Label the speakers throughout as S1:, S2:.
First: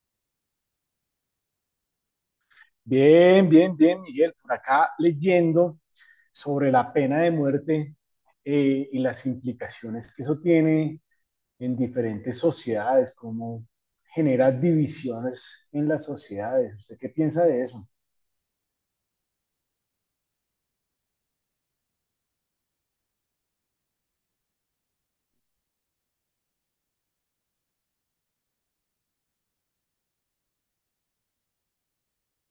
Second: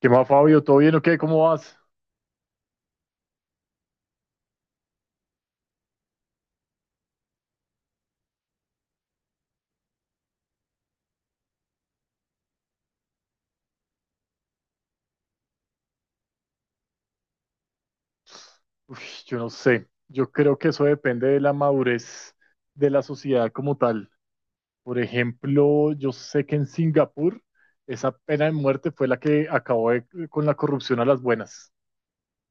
S1: ¿Qué más, Fabio? ¿Todo bien o qué? ¿Cómo vas?
S2: Bien, bien, bien, Miguel. Por acá leyendo sobre la pena de muerte y las implicaciones que eso tiene en diferentes sociedades, cómo genera divisiones en las sociedades. ¿Usted qué piensa de eso?
S1: Uf, yo no sé. Yo creo que eso depende de la madurez de la sociedad como tal. Por ejemplo, yo sé que en Singapur esa pena de muerte fue la que con la corrupción a las buenas.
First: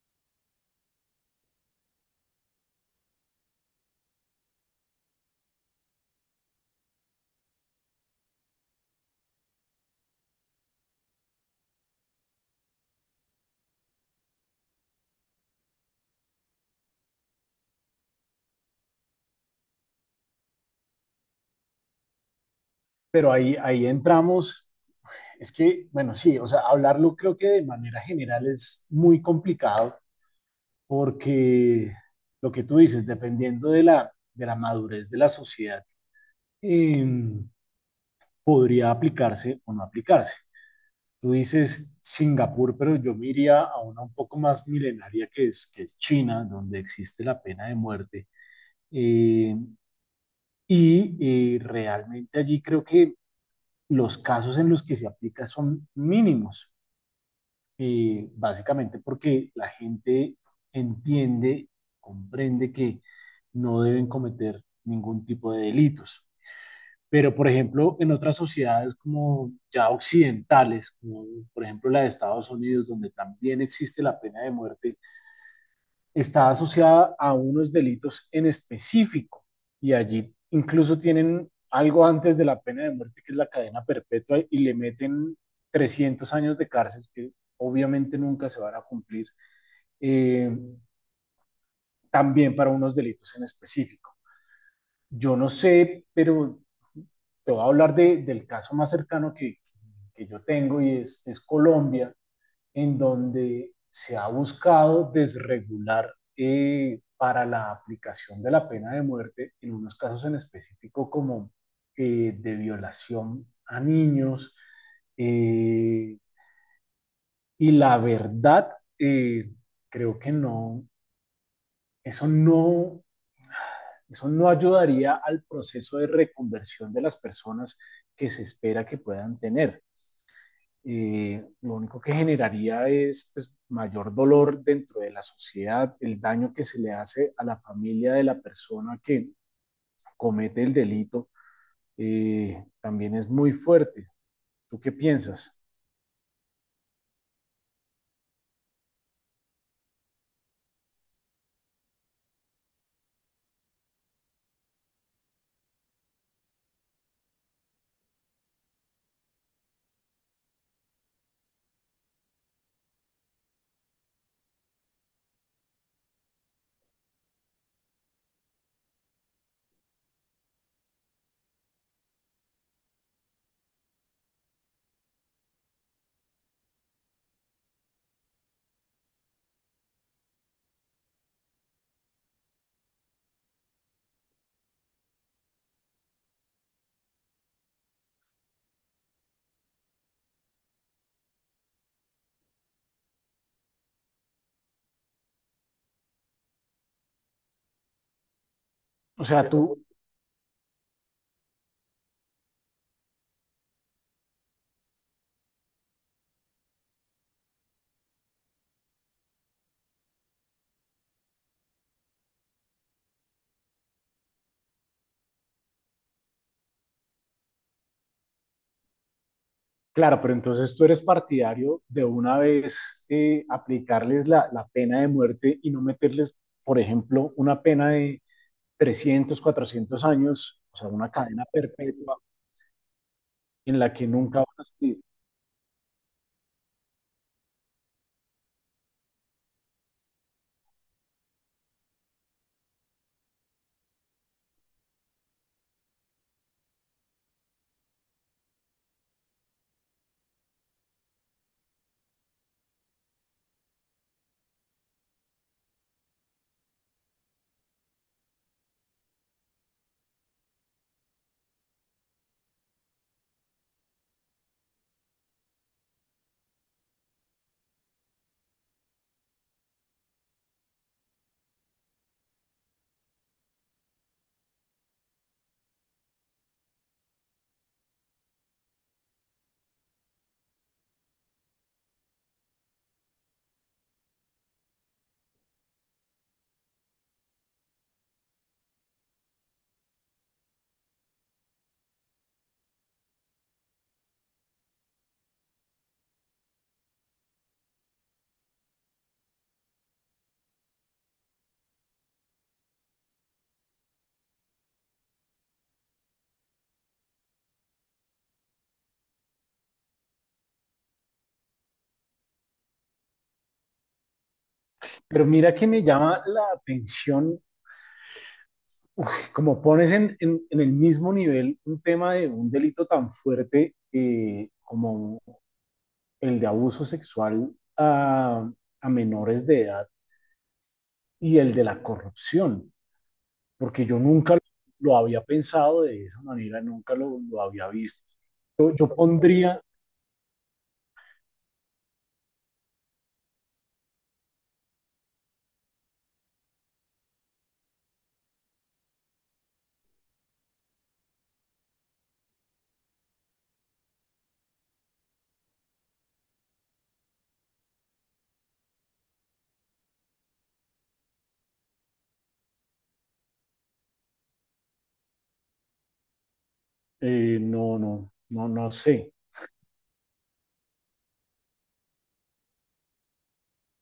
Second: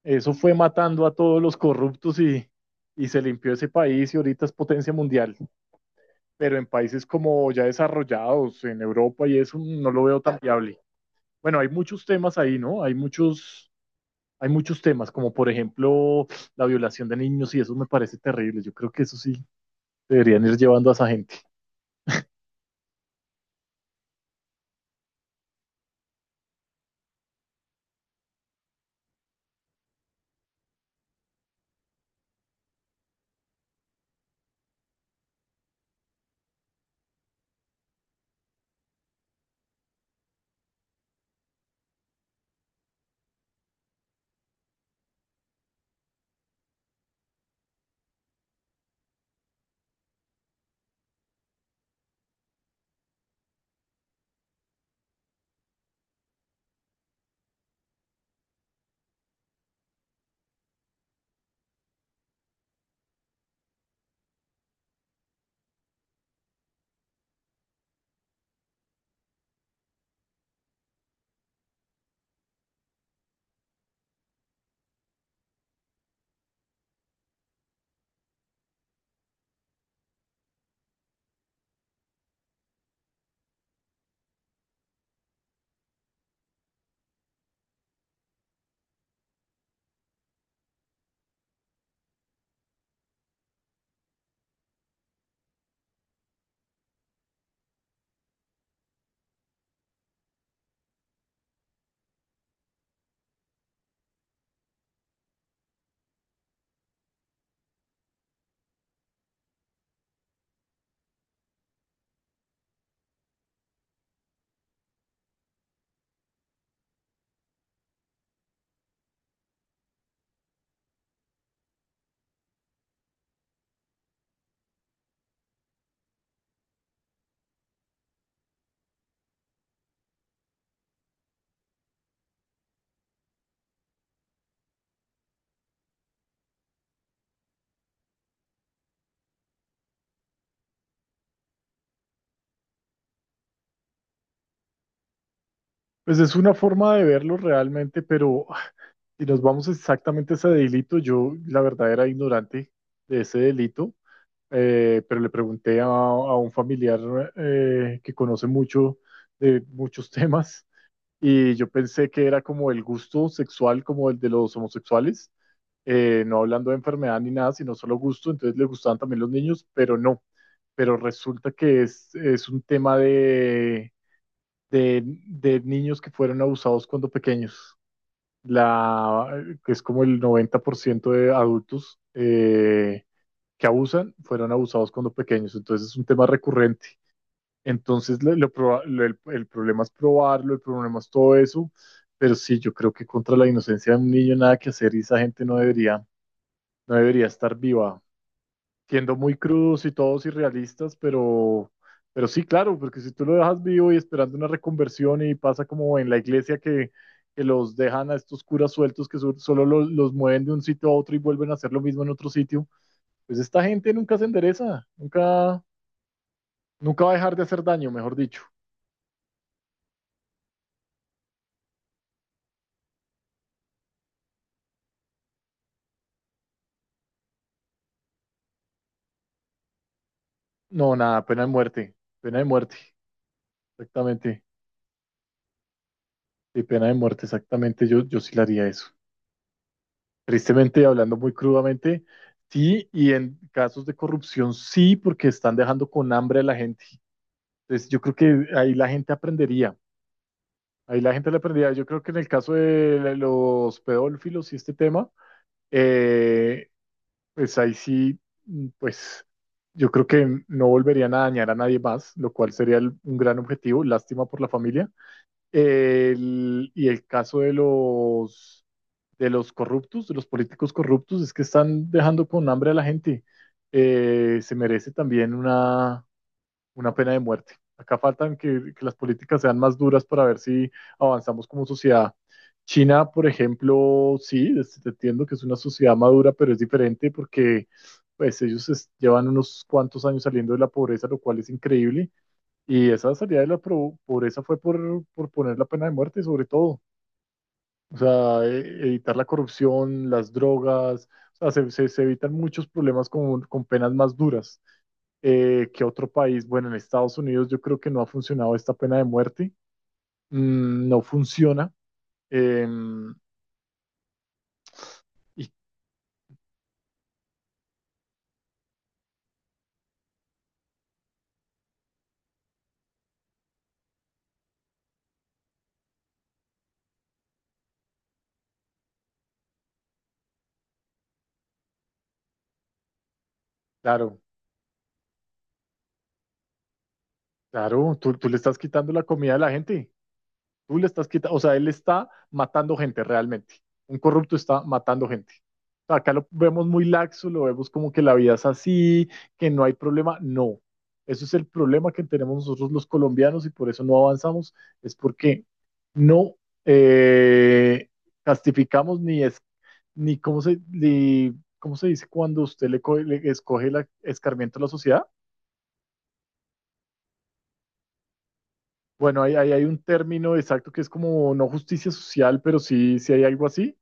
S1: Eso fue matando a todos los corruptos y se limpió ese país y ahorita es potencia mundial. Pero en países como ya desarrollados, en Europa y eso, no lo veo tan viable. Bueno, hay muchos temas ahí, ¿no? Hay muchos temas, como por ejemplo la violación de niños, y eso me parece terrible. Yo creo que eso sí deberían ir llevando a esa gente.
S2: Pero ahí entramos, es que, bueno, sí, o sea, hablarlo creo que de manera general es muy complicado porque lo que tú dices, dependiendo de la madurez de la sociedad, em, podría aplicarse o no aplicarse. Tú dices Singapur, pero yo me iría a una un poco más milenaria que es China, donde existe la pena de muerte. Eh, realmente allí creo que los casos en los que se aplica son mínimos, básicamente porque la gente entiende, comprende que no deben cometer ningún tipo de delitos. Pero, por ejemplo, en otras sociedades como ya occidentales, como por ejemplo la de Estados Unidos, donde también existe la pena de muerte, está asociada a unos delitos en específico. Y allí incluso tienen algo antes de la pena de muerte, que es la cadena perpetua, y le meten 300 años de cárcel, que obviamente nunca se van a cumplir, eh, también para unos delitos en específico. Yo no sé, pero te voy a hablar del caso más cercano que yo tengo y es Colombia, en donde se ha buscado desregular para la aplicación de la pena de muerte, en unos casos en específico como de violación a niños. Eh, y la verdad, eh, creo que no, eso no, eso no ayudaría al proceso de reconversión de las personas que se espera que puedan tener. Lo único que generaría es pues, mayor dolor dentro de la sociedad, el daño que se le hace a la familia de la persona que comete el delito, también es muy fuerte. ¿Tú qué piensas?
S1: Pues es una forma de verlo realmente, pero si nos vamos exactamente a ese delito, yo la verdad era ignorante de ese delito, pero le pregunté a un familiar que conoce mucho de muchos temas y yo pensé que era como el gusto sexual como el de los homosexuales, no hablando de enfermedad ni nada, sino solo gusto, entonces le gustaban también los niños, pero no, pero resulta que es un tema de niños que fueron abusados cuando pequeños, la, que es como el 90% de adultos que abusan fueron abusados cuando pequeños, entonces es un tema recurrente. Entonces, lo proba- lo- el problema es probarlo, el problema es todo eso, pero sí, yo creo que contra la inocencia de un niño nada que hacer y esa gente no debería estar viva. Siendo
S2: O
S1: muy
S2: sea,
S1: crudos
S2: tú,
S1: y todos irrealistas, pero sí, claro, porque si tú lo dejas vivo y esperando una reconversión y pasa como en la iglesia que los dejan a estos curas sueltos que solo los mueven de un sitio a otro y vuelven a hacer lo mismo en otro sitio, pues esta gente nunca se endereza, nunca, nunca va a dejar de hacer daño, mejor dicho.
S2: claro, pero entonces tú eres partidario de una vez aplicarles la pena de muerte y no meterles, por ejemplo, una pena de 300, 400 años, o sea,
S1: No,
S2: una
S1: nada,
S2: cadena perpetua
S1: pena de muerte,
S2: en la que nunca
S1: exactamente.
S2: van a salir.
S1: Sí, pena de muerte, exactamente, yo sí le haría eso. Tristemente, hablando muy crudamente, sí, y en casos de corrupción sí, porque están dejando con hambre a la gente. Entonces, yo creo que ahí la gente aprendería, ahí la gente le aprendería. Yo creo que en el caso de los pedófilos y este tema, eh, pues ahí sí, mm, pues yo creo que no volverían a dañar a nadie más, lo cual sería un gran objetivo, lástima por la familia. Y el caso de los corruptos, de los políticos corruptos, es que están dejando con hambre a la gente. Se merece también una pena de muerte. Acá faltan que las políticas sean más duras para ver si avanzamos como sociedad. China, por ejemplo, sí, entiendo que es una sociedad madura, pero es diferente porque pues ellos llevan unos cuantos años saliendo de la pobreza, lo cual es increíble. Y esa salida de la pobreza fue por poner la pena de muerte, sobre todo. O sea, evitar la corrupción, las drogas, o sea, se evitan muchos problemas con penas más duras que otro país. Bueno, en Estados Unidos yo creo que no ha funcionado esta pena de muerte. Mm, no funciona. Em,
S2: Pero
S1: y
S2: mira que me llama la atención, uf, como pones en el mismo nivel un tema de un delito tan fuerte como el de abuso sexual a, a menores de edad y el de la corrupción, porque yo
S1: claro,
S2: nunca lo había pensado de esa manera, nunca lo, lo había
S1: claro,
S2: visto.
S1: tú le estás
S2: Yo,
S1: quitando
S2: yo
S1: la comida a la
S2: pondría,
S1: gente. Tú le estás quitando, o sea, él está matando gente realmente. Un corrupto está matando gente. O sea, acá lo vemos muy laxo, lo vemos como que la vida es así, que no hay problema. No, eso es el problema que tenemos nosotros los colombianos y por eso no avanzamos, es porque no eh, castificamos ni es, ni cómo se, ni, ¿cómo se dice cuando usted le, le escoge el escarmiento a la sociedad?
S2: no sé,
S1: Bueno, ahí, ahí hay un término exacto que es como no justicia social, pero sí, sí hay algo así.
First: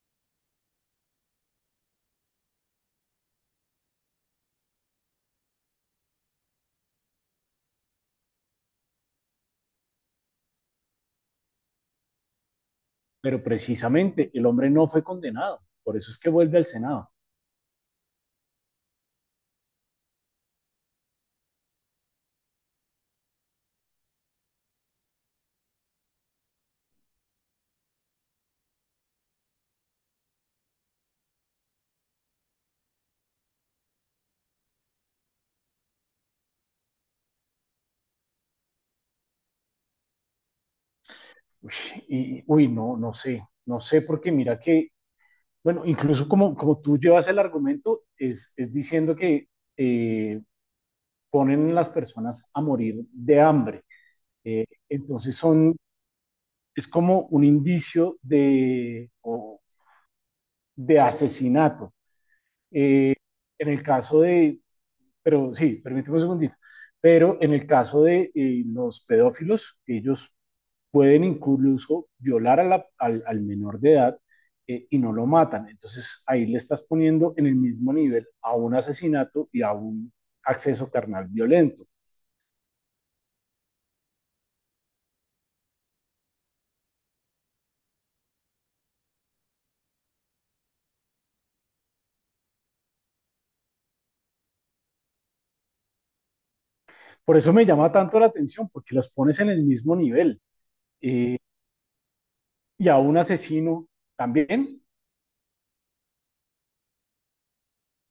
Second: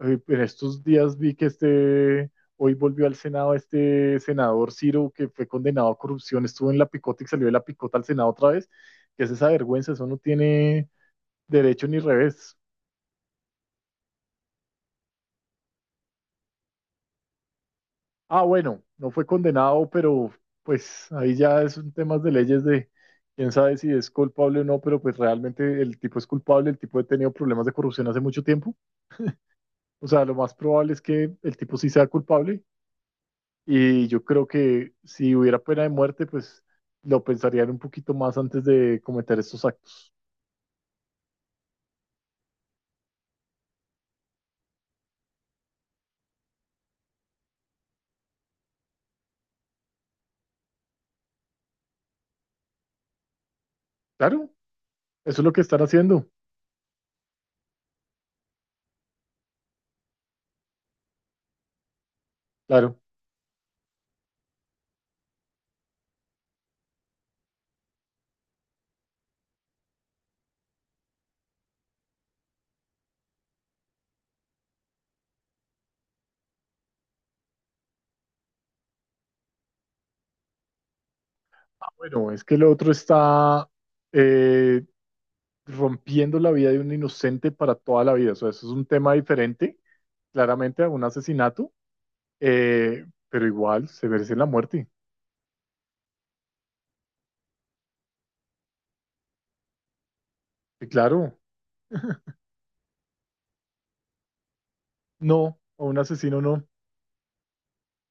S1: En estos días vi que este, hoy volvió al Senado este senador Ciro, que fue condenado a corrupción, estuvo en la picota y salió de la picota al Senado otra vez. Que es esa vergüenza? Eso no tiene derecho ni revés.
S2: pero precisamente el hombre no fue condenado, por eso es que vuelve al Senado.
S1: Ah, bueno, no fue condenado, pero pues ahí ya es un tema de leyes de quién sabe si es culpable o no, pero pues realmente el tipo es culpable, el tipo ha tenido problemas de corrupción hace mucho tiempo. O sea, lo más probable es que el tipo sí sea culpable. Y yo creo que si hubiera pena de muerte, pues lo pensarían un poquito más antes de cometer estos actos.
S2: Uy, no sé, no sé, porque mira que, bueno, incluso como, como tú llevas el argumento, es diciendo que eh, ponen las personas a morir de hambre.
S1: Claro,
S2: Entonces
S1: eso es lo que están haciendo.
S2: es como un indicio de, o- de asesinato.
S1: Claro.
S2: Eh, en el caso de, pero sí, permíteme un segundito. Pero en el caso de los pedófilos, ellos pueden incluso violar a la- al menor de edad y no lo matan. Entonces ahí le estás poniendo en el mismo nivel a un asesinato y a un acceso carnal violento.
S1: Ah, bueno, es que el otro está eh, rompiendo la vida de un inocente para toda la vida. O sea, eso es un tema diferente, claramente, a un asesinato, pero igual se merece la muerte.
S2: Por eso me llama tanto la atención, porque los pones en el mismo nivel
S1: Y claro,
S2: y a un asesino también,
S1: no, a un asesino no.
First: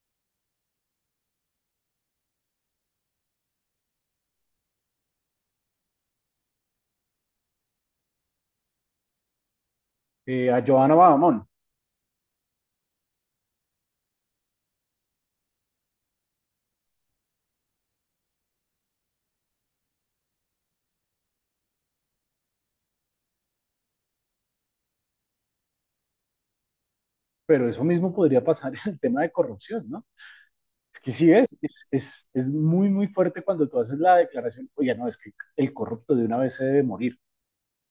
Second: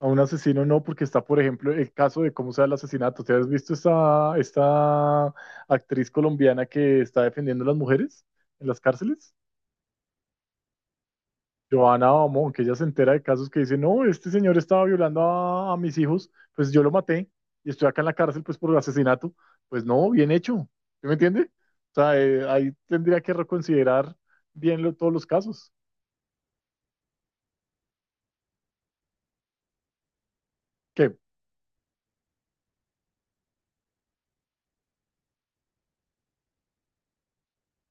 S1: A un asesino no, porque está, por ejemplo, el caso de cómo se da el asesinato. ¿Te has visto esta actriz colombiana que está defendiendo a las mujeres en las cárceles?
S2: a Johanna Badamón.
S1: Joana Bamón, que ella se entera de casos que dice, no, este señor estaba violando a mis hijos, pues yo lo maté y estoy acá en la cárcel pues por asesinato. Pues no, bien hecho. ¿Sí me entiende? O sea, ahí tendría que reconsiderar bien todos los casos.
S2: Pero eso mismo podría pasar en el tema de corrupción, ¿no? Es que
S1: Que
S2: sí, es muy, muy fuerte cuando tú haces la declaración, oye, no, es que el corrupto de una vez se debe morir,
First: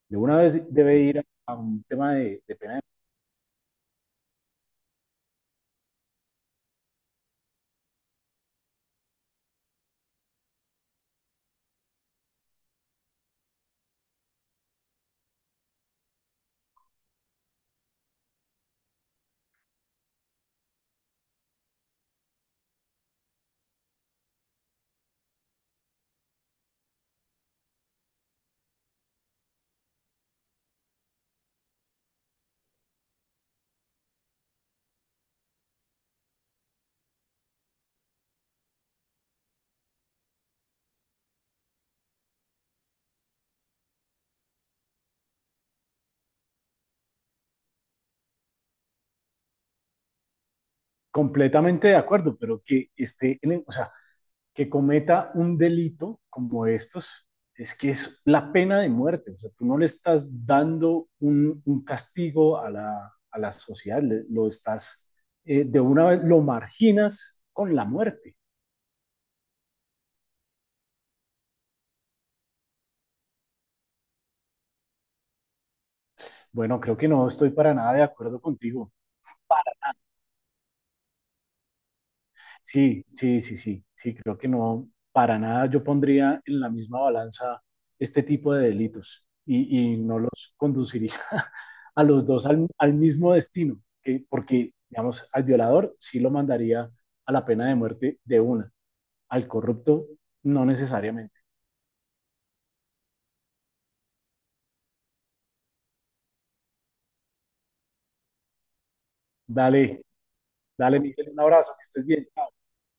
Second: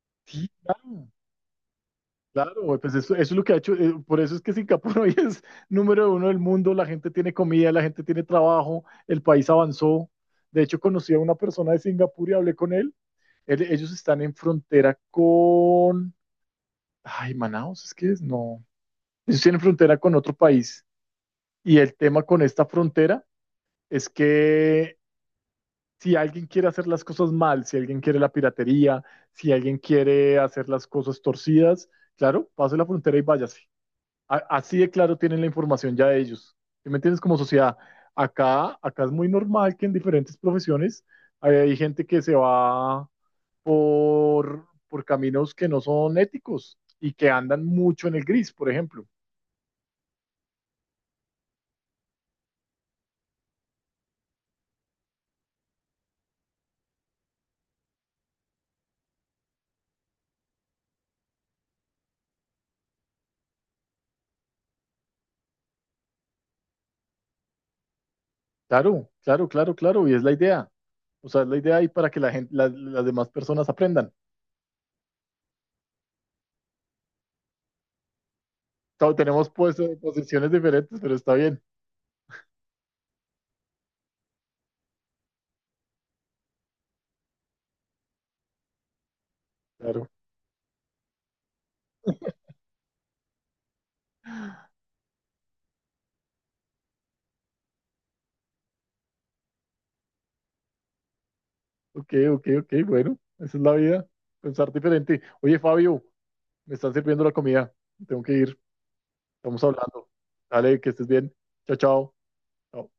S2: de una
S1: sí,
S2: vez debe
S1: claro.
S2: ir a un tema de
S1: Claro, güey,
S2: pena.
S1: pues eso es lo que ha hecho, por eso es que Singapur hoy es número uno del mundo, la gente tiene comida, la gente tiene trabajo, el país avanzó. De hecho, conocí a una persona de Singapur y hablé con él. Ellos están en frontera con... Ay, Manaus, es que es, no. Ellos tienen frontera con otro país. Y el tema con esta frontera es que si alguien quiere hacer las cosas mal, si alguien quiere la piratería, si alguien quiere hacer las cosas torcidas, claro, pase la frontera y váyase. Así de claro tienen la información ya ellos. ¿Sí me entiendes? Como sociedad, acá es muy normal que en diferentes profesiones hay gente que se va por caminos que no son éticos y que andan mucho en el gris, por ejemplo.
S2: Completamente de acuerdo, pero que esté, en el- o sea, que cometa un delito como estos, es que es la pena de muerte, o sea, tú no le estás dando un castigo a a la sociedad, le- lo estás, de una vez lo marginas con la muerte.
S1: Claro, claro, claro, claro, y es la idea. O sea, es la idea ahí para que la gente, las demás personas aprendan.
S2: Bueno, creo que no estoy para nada de acuerdo contigo.
S1: Todos tenemos pues, posiciones diferentes, pero está bien.
S2: Sí, creo que no, para nada yo pondría en la misma balanza este tipo de delitos y
S1: Claro.
S2: no los conduciría a los dos al, al mismo destino, que- porque, digamos, al violador sí lo mandaría a la pena de muerte de una, al corrupto no necesariamente.
S1: Ok, ok, ok, bueno, esa es la vida, pensar diferente. Oye, Fabio. Me están sirviendo la comida. Tengo que ir. Estamos
S2: Dale,
S1: hablando. Dale, que
S2: dale,
S1: estés
S2: Miguel,
S1: bien.
S2: un abrazo,
S1: Chao,
S2: que estés
S1: chao.
S2: bien.
S1: Chao.